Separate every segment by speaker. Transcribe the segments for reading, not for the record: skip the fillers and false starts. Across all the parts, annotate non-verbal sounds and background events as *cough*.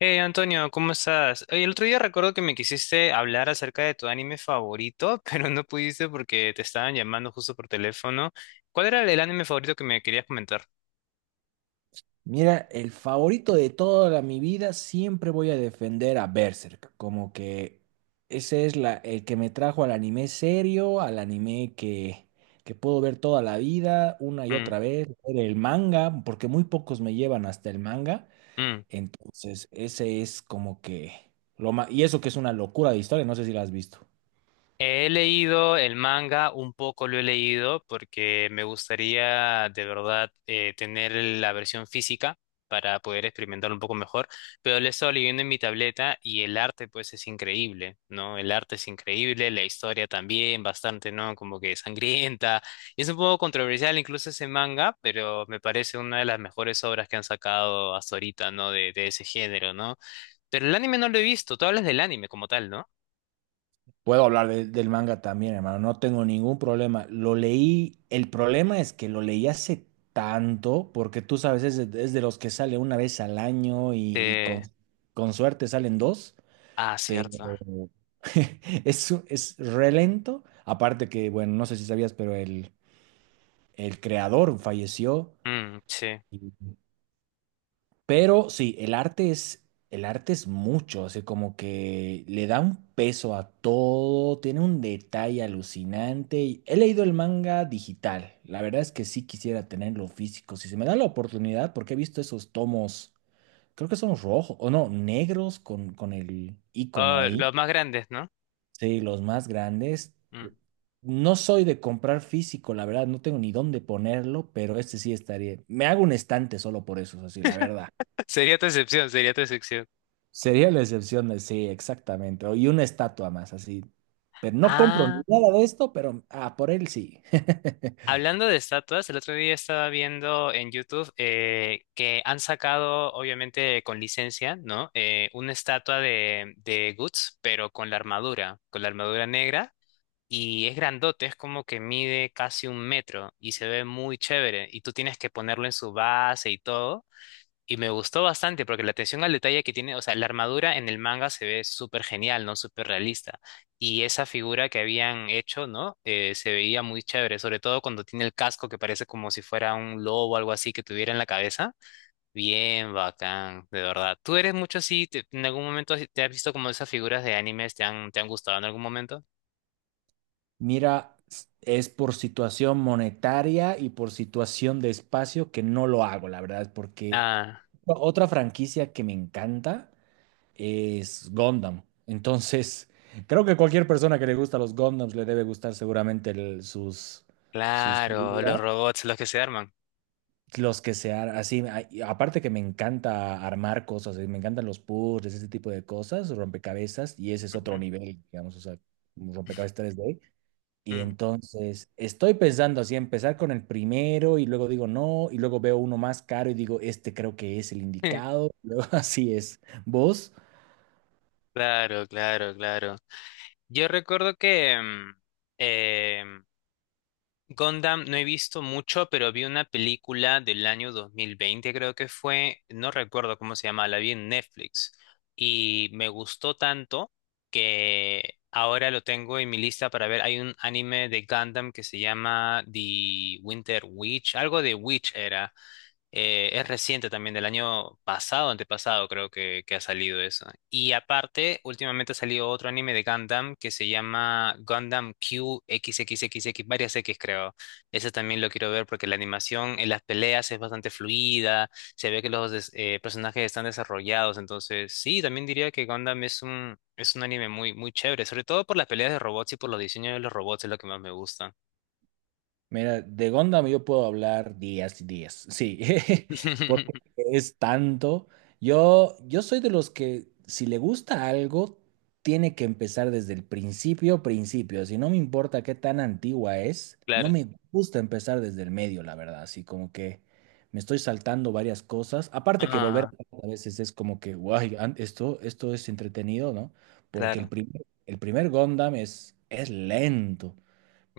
Speaker 1: Hey Antonio, ¿cómo estás? Oye, el otro día recuerdo que me quisiste hablar acerca de tu anime favorito, *laughs* pero no pudiste porque te estaban llamando justo por teléfono. ¿Cuál era el anime favorito que me querías comentar?
Speaker 2: Mira, el favorito de mi vida, siempre voy a defender a Berserk. Como que ese es el que me trajo al anime serio, al anime que puedo ver toda la vida, una y
Speaker 1: Mm,
Speaker 2: otra vez, leer el manga, porque muy pocos me llevan hasta el manga.
Speaker 1: mm.
Speaker 2: Entonces, ese es como que y eso que es una locura de historia, no sé si la has visto.
Speaker 1: He leído el manga, un poco lo he leído porque me gustaría de verdad tener la versión física para poder experimentar un poco mejor, pero lo he estado leyendo en mi tableta y el arte pues es increíble, ¿no? El arte es increíble, la historia también, bastante, ¿no? Como que sangrienta. Y es un poco controversial incluso ese manga, pero me parece una de las mejores obras que han sacado hasta ahorita, ¿no? De ese género, ¿no? Pero el anime no lo he visto, tú hablas del anime como tal, ¿no?
Speaker 2: Puedo hablar del manga también, hermano, no tengo ningún problema. Lo leí, el problema es que lo leí hace tanto, porque tú sabes, es de los que sale una vez al año
Speaker 1: Eh,
Speaker 2: con suerte salen dos,
Speaker 1: Ah,
Speaker 2: pero
Speaker 1: cierto.
Speaker 2: *laughs* es re lento. Aparte que, bueno, no sé si sabías, pero el creador falleció.
Speaker 1: Mm, sí.
Speaker 2: Pero sí, el arte es mucho, así como que le da un peso a todo, tiene un detalle alucinante. He leído el manga digital, la verdad es que sí quisiera tenerlo físico, si se me da la oportunidad, porque he visto esos tomos, creo que son rojos, o no, negros con el icono
Speaker 1: Oh,
Speaker 2: ahí,
Speaker 1: los más grandes, ¿no?
Speaker 2: sí, los más grandes.
Speaker 1: Mm.
Speaker 2: No soy de comprar físico, la verdad, no tengo ni dónde ponerlo, pero este sí estaría. Me hago un estante solo por eso, así, la verdad.
Speaker 1: *laughs* Sería tu excepción, sería tu excepción.
Speaker 2: Sería la excepción de sí, exactamente. Y una estatua más, así. Pero no compro
Speaker 1: Ah,
Speaker 2: nada de esto, pero ah, por él sí. *laughs*
Speaker 1: hablando de estatuas, el otro día estaba viendo en YouTube que han sacado, obviamente con licencia, ¿no? Una estatua de Guts, pero con la armadura negra. Y es grandote, es como que mide casi un metro y se ve muy chévere. Y tú tienes que ponerlo en su base y todo. Y me gustó bastante porque la atención al detalle que tiene, o sea, la armadura en el manga se ve súper genial, ¿no? Súper realista. Y esa figura que habían hecho, ¿no? Se veía muy chévere, sobre todo cuando tiene el casco que parece como si fuera un lobo o algo así que tuviera en la cabeza. Bien bacán, de verdad. ¿Tú eres mucho así? ¿En algún momento te has visto como esas figuras de animes? ¿Te han gustado en algún momento?
Speaker 2: Mira, es por situación monetaria y por situación de espacio que no lo hago, la verdad, porque
Speaker 1: Ah,
Speaker 2: otra franquicia que me encanta es Gundam. Entonces, creo que cualquier persona que le gusta los Gundams le debe gustar seguramente sus
Speaker 1: claro, los
Speaker 2: figuras.
Speaker 1: robots, los que se arman.
Speaker 2: Los que así, y aparte que me encanta armar cosas, me encantan los puzzles, ese tipo de cosas, rompecabezas, y ese es otro
Speaker 1: Ujú,
Speaker 2: nivel, digamos, o sea, un rompecabezas 3D. Y
Speaker 1: mm.
Speaker 2: entonces estoy pensando así, empezar con el primero y luego digo no, y luego veo uno más caro y digo, este creo que es el
Speaker 1: *laughs*
Speaker 2: indicado, *laughs* luego así es. ¿Vos?
Speaker 1: Claro, claro, claro. Yo recuerdo que eh, Gundam no he visto mucho, pero vi una película del año 2020, creo que fue, no recuerdo cómo se llamaba, la vi en Netflix y me gustó tanto que ahora lo tengo en mi lista para ver. Hay un anime de Gundam que se llama The Winter Witch, algo de Witch era. Es reciente también, del año pasado, antepasado creo que ha salido eso. Y aparte, últimamente ha salido otro anime de Gundam que se llama Gundam Q x x x x varias X creo. Ese también lo quiero ver porque la animación en las peleas es bastante fluida, se ve que los personajes están desarrollados, entonces sí, también diría que Gundam es un anime muy, muy chévere, sobre todo por las peleas de robots y por los diseños de los robots es lo que más me gusta.
Speaker 2: Mira, de Gundam yo puedo hablar días y días, sí, *laughs* porque
Speaker 1: *laughs*
Speaker 2: es tanto. Yo soy de los que si le gusta algo, tiene que empezar desde el principio, principio. Si no me importa qué tan antigua es, no
Speaker 1: Claro.
Speaker 2: me gusta empezar desde el medio, la verdad, así como que me estoy saltando varias cosas. Aparte que volver
Speaker 1: Ah,
Speaker 2: a veces es como que, guay, esto, esto es entretenido, ¿no? Porque
Speaker 1: claro.
Speaker 2: el primer Gundam es lento,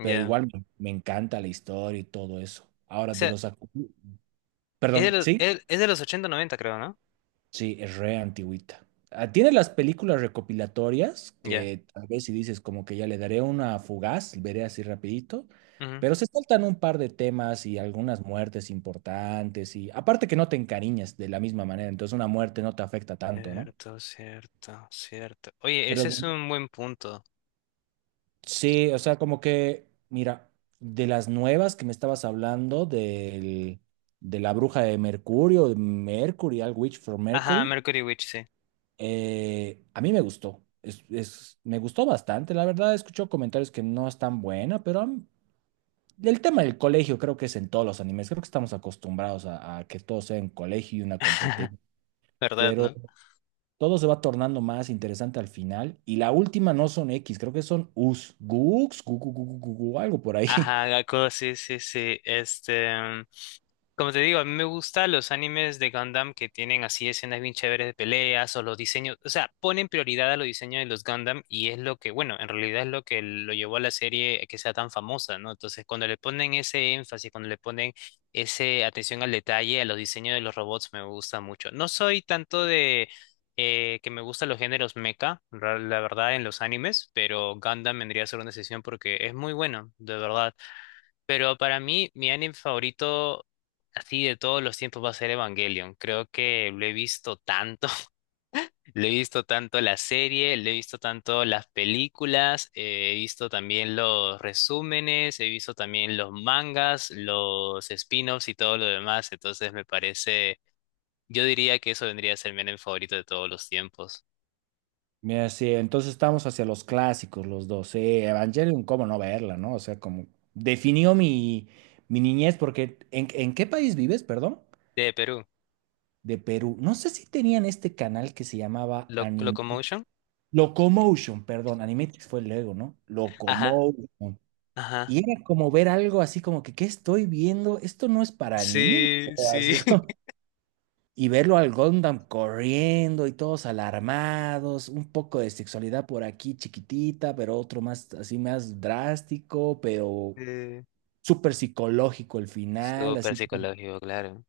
Speaker 2: pero igual me encanta la historia y todo eso. Ahora, de los...
Speaker 1: Es de
Speaker 2: Perdón,
Speaker 1: los,
Speaker 2: ¿sí?
Speaker 1: es, es de los ochenta noventa creo, ¿no?
Speaker 2: Sí, es re antigüita. Ah, tiene las películas recopilatorias
Speaker 1: Ya.
Speaker 2: que tal vez si dices como que ya le daré una fugaz, veré así rapidito,
Speaker 1: Ujú.
Speaker 2: pero se saltan un par de temas y algunas muertes importantes y aparte que no te encariñas de la misma manera, entonces una muerte no te afecta tanto, ¿no?
Speaker 1: Cierto, cierto, cierto. Oye,
Speaker 2: Pero
Speaker 1: ese
Speaker 2: de
Speaker 1: es un buen punto.
Speaker 2: sí, o sea, como que, mira, de las nuevas que me estabas hablando, de la bruja de Mercurio, de Mercury, All Witch for
Speaker 1: Ajá,
Speaker 2: Mercury,
Speaker 1: Mercury Witch, sí.
Speaker 2: a mí me gustó. Me gustó bastante, la verdad, escucho comentarios que no es tan buena, pero el tema del colegio creo que es en todos los animes, creo que estamos acostumbrados a que todo sea en colegio y una
Speaker 1: *laughs*
Speaker 2: competencia,
Speaker 1: ¿Verdad,
Speaker 2: pero
Speaker 1: no?
Speaker 2: todo se va tornando más interesante al final, y la última no son X, creo que son Us, Gux, algo por ahí.
Speaker 1: Ajá, Gaku, sí, sí, sí. Este. Como te digo, a mí me gustan los animes de Gundam que tienen así escenas bien chéveres de peleas o los diseños, o sea, ponen prioridad a los diseños de los Gundam y es lo que, bueno, en realidad es lo que lo llevó a la serie a que sea tan famosa, ¿no? Entonces, cuando le ponen ese énfasis, cuando le ponen ese atención al detalle, a los diseños de los robots, me gusta mucho. No soy tanto de que me gustan los géneros mecha, la verdad, en los animes, pero Gundam vendría a ser una excepción porque es muy bueno, de verdad. Pero para mí, mi anime favorito así de todos los tiempos va a ser Evangelion. Creo que lo he visto tanto, *laughs* lo he visto tanto la serie, lo he visto tanto las películas, he visto también los resúmenes, he visto también los mangas, los spin-offs y todo lo demás. Entonces me parece, yo diría que eso vendría a ser mi anime favorito de todos los tiempos.
Speaker 2: Mira, sí, entonces estamos hacia los clásicos, los dos. Sí, Evangelion, cómo no verla, ¿no? O sea, como definió mi niñez, porque en qué país vives, perdón?
Speaker 1: De Perú,
Speaker 2: De Perú. No sé si tenían este canal que se llamaba Anime.
Speaker 1: Locomotion.
Speaker 2: Locomotion, perdón, Animatrix fue luego, ¿no?
Speaker 1: Ajá,
Speaker 2: Locomotion. Y
Speaker 1: ajá.
Speaker 2: era como ver algo así como que, ¿qué estoy viendo? Esto no es para niños.
Speaker 1: Sí,
Speaker 2: O
Speaker 1: sí.
Speaker 2: así.
Speaker 1: *laughs*
Speaker 2: Y verlo al Gundam corriendo y todos alarmados, un poco de sexualidad por aquí chiquitita, pero otro más así más drástico, pero
Speaker 1: Eh,
Speaker 2: súper psicológico el final,
Speaker 1: Súper
Speaker 2: así como
Speaker 1: psicológico, claro.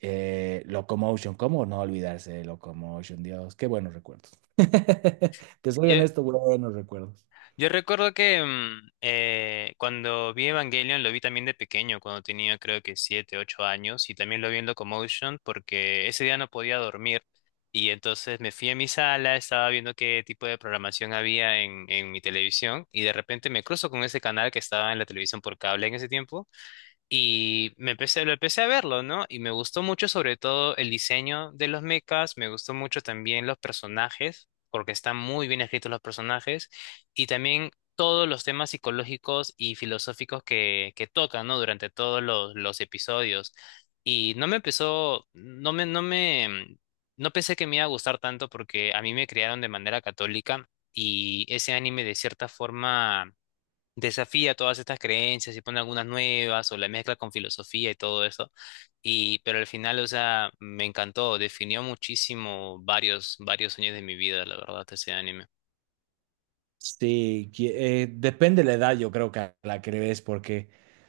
Speaker 2: Locomotion, ¿cómo no olvidarse de Locomotion? Dios, qué buenos recuerdos. *laughs* Te soy
Speaker 1: Yo,
Speaker 2: honesto, buenos recuerdos.
Speaker 1: Yo recuerdo que cuando vi Evangelion lo vi también de pequeño, cuando tenía creo que 7, 8 años, y también lo vi en Locomotion porque ese día no podía dormir. Y entonces me fui a mi sala, estaba viendo qué tipo de programación había en mi televisión, y de repente me cruzo con ese canal que estaba en la televisión por cable en ese tiempo. Y lo empecé a verlo, ¿no? Y me gustó mucho sobre todo el diseño de los mechas, me gustó mucho también los personajes, porque están muy bien escritos los personajes, y también todos los temas psicológicos y filosóficos que tocan, ¿no? Durante todos los episodios. Y no me empezó, no me, no me, no pensé que me iba a gustar tanto porque a mí me criaron de manera católica y ese anime de cierta forma desafía todas estas creencias y pone algunas nuevas o la mezcla con filosofía y todo eso. Pero al final, o sea, me encantó, definió muchísimo varios, varios años de mi vida, la verdad, ese anime.
Speaker 2: Sí, depende la edad, yo creo que a la que le ves, porque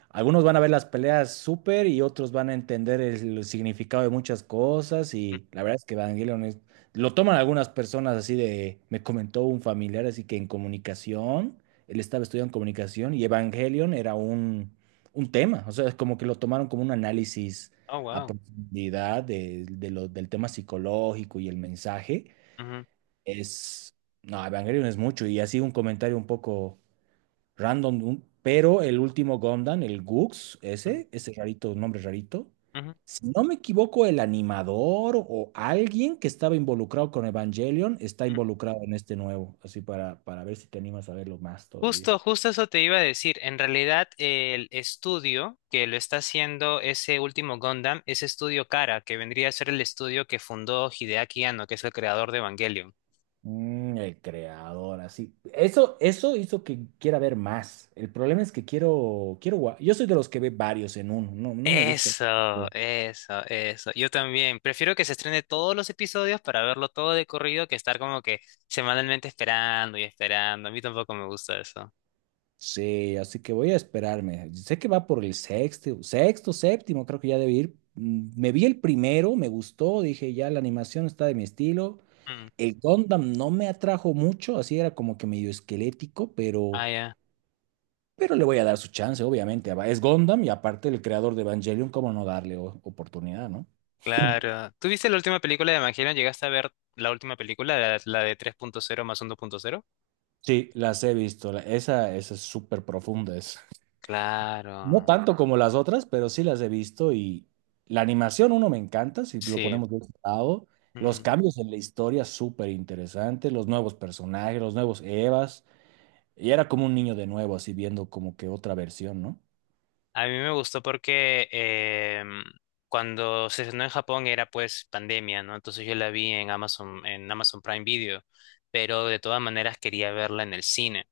Speaker 2: algunos van a ver las peleas súper y otros van a entender significado de muchas cosas.
Speaker 1: Mm,
Speaker 2: Y la verdad es que lo toman algunas personas así de. Me comentó un familiar, así que en comunicación, él estaba estudiando comunicación y Evangelion era un tema. O sea, es como que lo tomaron como un análisis
Speaker 1: Oh,
Speaker 2: a
Speaker 1: wow.
Speaker 2: profundidad del tema psicológico y el mensaje.
Speaker 1: Ujú,
Speaker 2: Es, no, Evangelion es mucho y así un comentario un poco random, pero el último Gundam, el Gux,
Speaker 1: ujú,
Speaker 2: ese rarito, nombre rarito,
Speaker 1: ujú,
Speaker 2: si no me equivoco, el animador o alguien que estaba involucrado con Evangelion está
Speaker 1: ujú.
Speaker 2: involucrado en este nuevo, así para ver si te animas a verlo más todavía.
Speaker 1: Justo, justo eso te iba a decir. En realidad, el estudio que lo está haciendo ese último Gundam es Estudio Kara, que vendría a ser el estudio que fundó Hideaki Anno, que es el creador de Evangelion.
Speaker 2: Mm, el creador, así. Eso hizo que quiera ver más. El problema es que yo soy de los que ve varios en uno, no me gusta.
Speaker 1: Eso, eso, eso. Yo también. Prefiero que se estrene todos los episodios para verlo todo de corrido que estar como que semanalmente esperando y esperando. A mí tampoco me gusta eso.
Speaker 2: Sí, así que voy a esperarme. Sé que va por el sexto, séptimo, creo que ya debe ir. Mm, me vi el primero, me gustó, dije ya la animación está de mi estilo.
Speaker 1: Mm.
Speaker 2: El Gundam no me atrajo mucho, así era como que medio esquelético,
Speaker 1: Ah, ya.
Speaker 2: pero le voy a dar su chance, obviamente. Es Gundam y aparte el creador de Evangelion, ¿cómo no darle oportunidad, no? *clears throat* *laughs*
Speaker 1: Claro. ¿Tú viste la última película de Evangelion? ¿Llegaste a ver la última película, la de 3.0+1.0?
Speaker 2: Sí, las he visto. Esa, esa es súper profunda. Es. No
Speaker 1: Claro.
Speaker 2: tanto como las otras, pero sí las he visto y la animación, uno me encanta, si lo
Speaker 1: Sí.
Speaker 2: ponemos de ese lado. Los
Speaker 1: Mm.
Speaker 2: cambios en la historia, súper interesantes, los nuevos personajes, los nuevos Evas. Y era como un niño de nuevo, así viendo como que otra versión, ¿no?
Speaker 1: A mí me gustó porque cuando se estrenó en Japón era pues pandemia, ¿no? Entonces yo la vi en Amazon Prime Video, pero de todas maneras quería verla en el cine.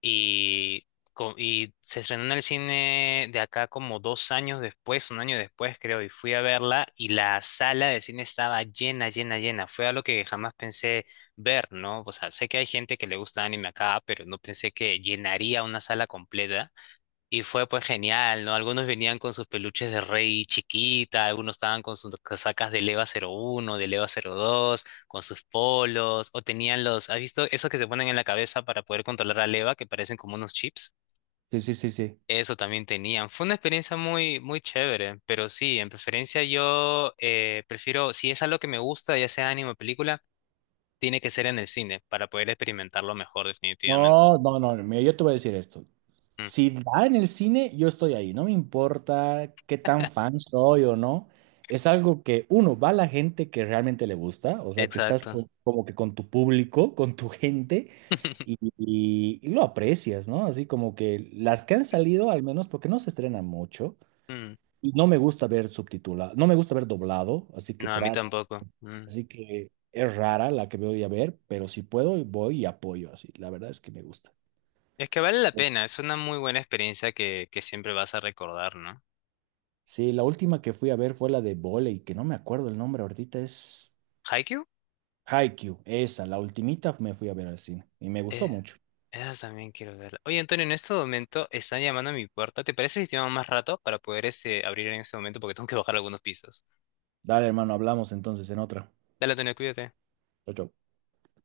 Speaker 1: Y, y se estrenó en el cine de acá como 2 años después, un año después creo, y fui a verla y la sala de cine estaba llena, llena, llena. Fue algo que jamás pensé ver, ¿no? O sea, sé que hay gente que le gusta anime acá, pero no pensé que llenaría una sala completa. Y fue pues genial, ¿no? Algunos venían con sus peluches de Rey chiquita, algunos estaban con sus casacas de Leva 01 de Leva 02 con sus polos, o tenían los, ¿has visto esos que se ponen en la cabeza para poder controlar a Leva, que parecen como unos chips?
Speaker 2: Sí, sí, sí, sí.
Speaker 1: Eso también tenían. Fue una experiencia muy, muy chévere, pero sí, en preferencia yo prefiero, si es algo que me gusta, ya sea anime o película, tiene que ser en el cine para poder experimentarlo mejor, definitivamente.
Speaker 2: No, no, no, mira, yo te voy a decir esto.
Speaker 1: Mm,
Speaker 2: Si da en el cine, yo estoy ahí. No me importa qué tan fan soy o no. Es algo que, uno, va a la gente que realmente le gusta, o sea, que estás
Speaker 1: exacto.
Speaker 2: como que con tu público, con tu gente.
Speaker 1: *laughs*
Speaker 2: Y lo aprecias, ¿no? Así como que las que han salido, al menos porque no se estrenan mucho,
Speaker 1: Mm,
Speaker 2: y no me gusta ver subtitulado, no me gusta ver doblado, así que
Speaker 1: No, a mí tampoco. Mm.
Speaker 2: así que es rara la que voy a ver, pero si puedo voy y apoyo, así, la verdad es que me gusta.
Speaker 1: Es que vale la pena, es una muy buena experiencia que siempre vas a recordar, ¿no?
Speaker 2: Sí, la última que fui a ver fue la de voley, que no me acuerdo el nombre ahorita, es
Speaker 1: ¿Haikyuu?
Speaker 2: Haikyuu, esa, la ultimita me fui a ver al cine y me gustó
Speaker 1: Eh,
Speaker 2: mucho.
Speaker 1: esa también quiero verla. Oye, Antonio, en este momento están llamando a mi puerta. ¿Te parece si te llamo más rato para poder abrir en este momento? Porque tengo que bajar algunos pisos.
Speaker 2: Dale, hermano, hablamos entonces en otra.
Speaker 1: Dale, Antonio, cuídate.
Speaker 2: Chau, chau.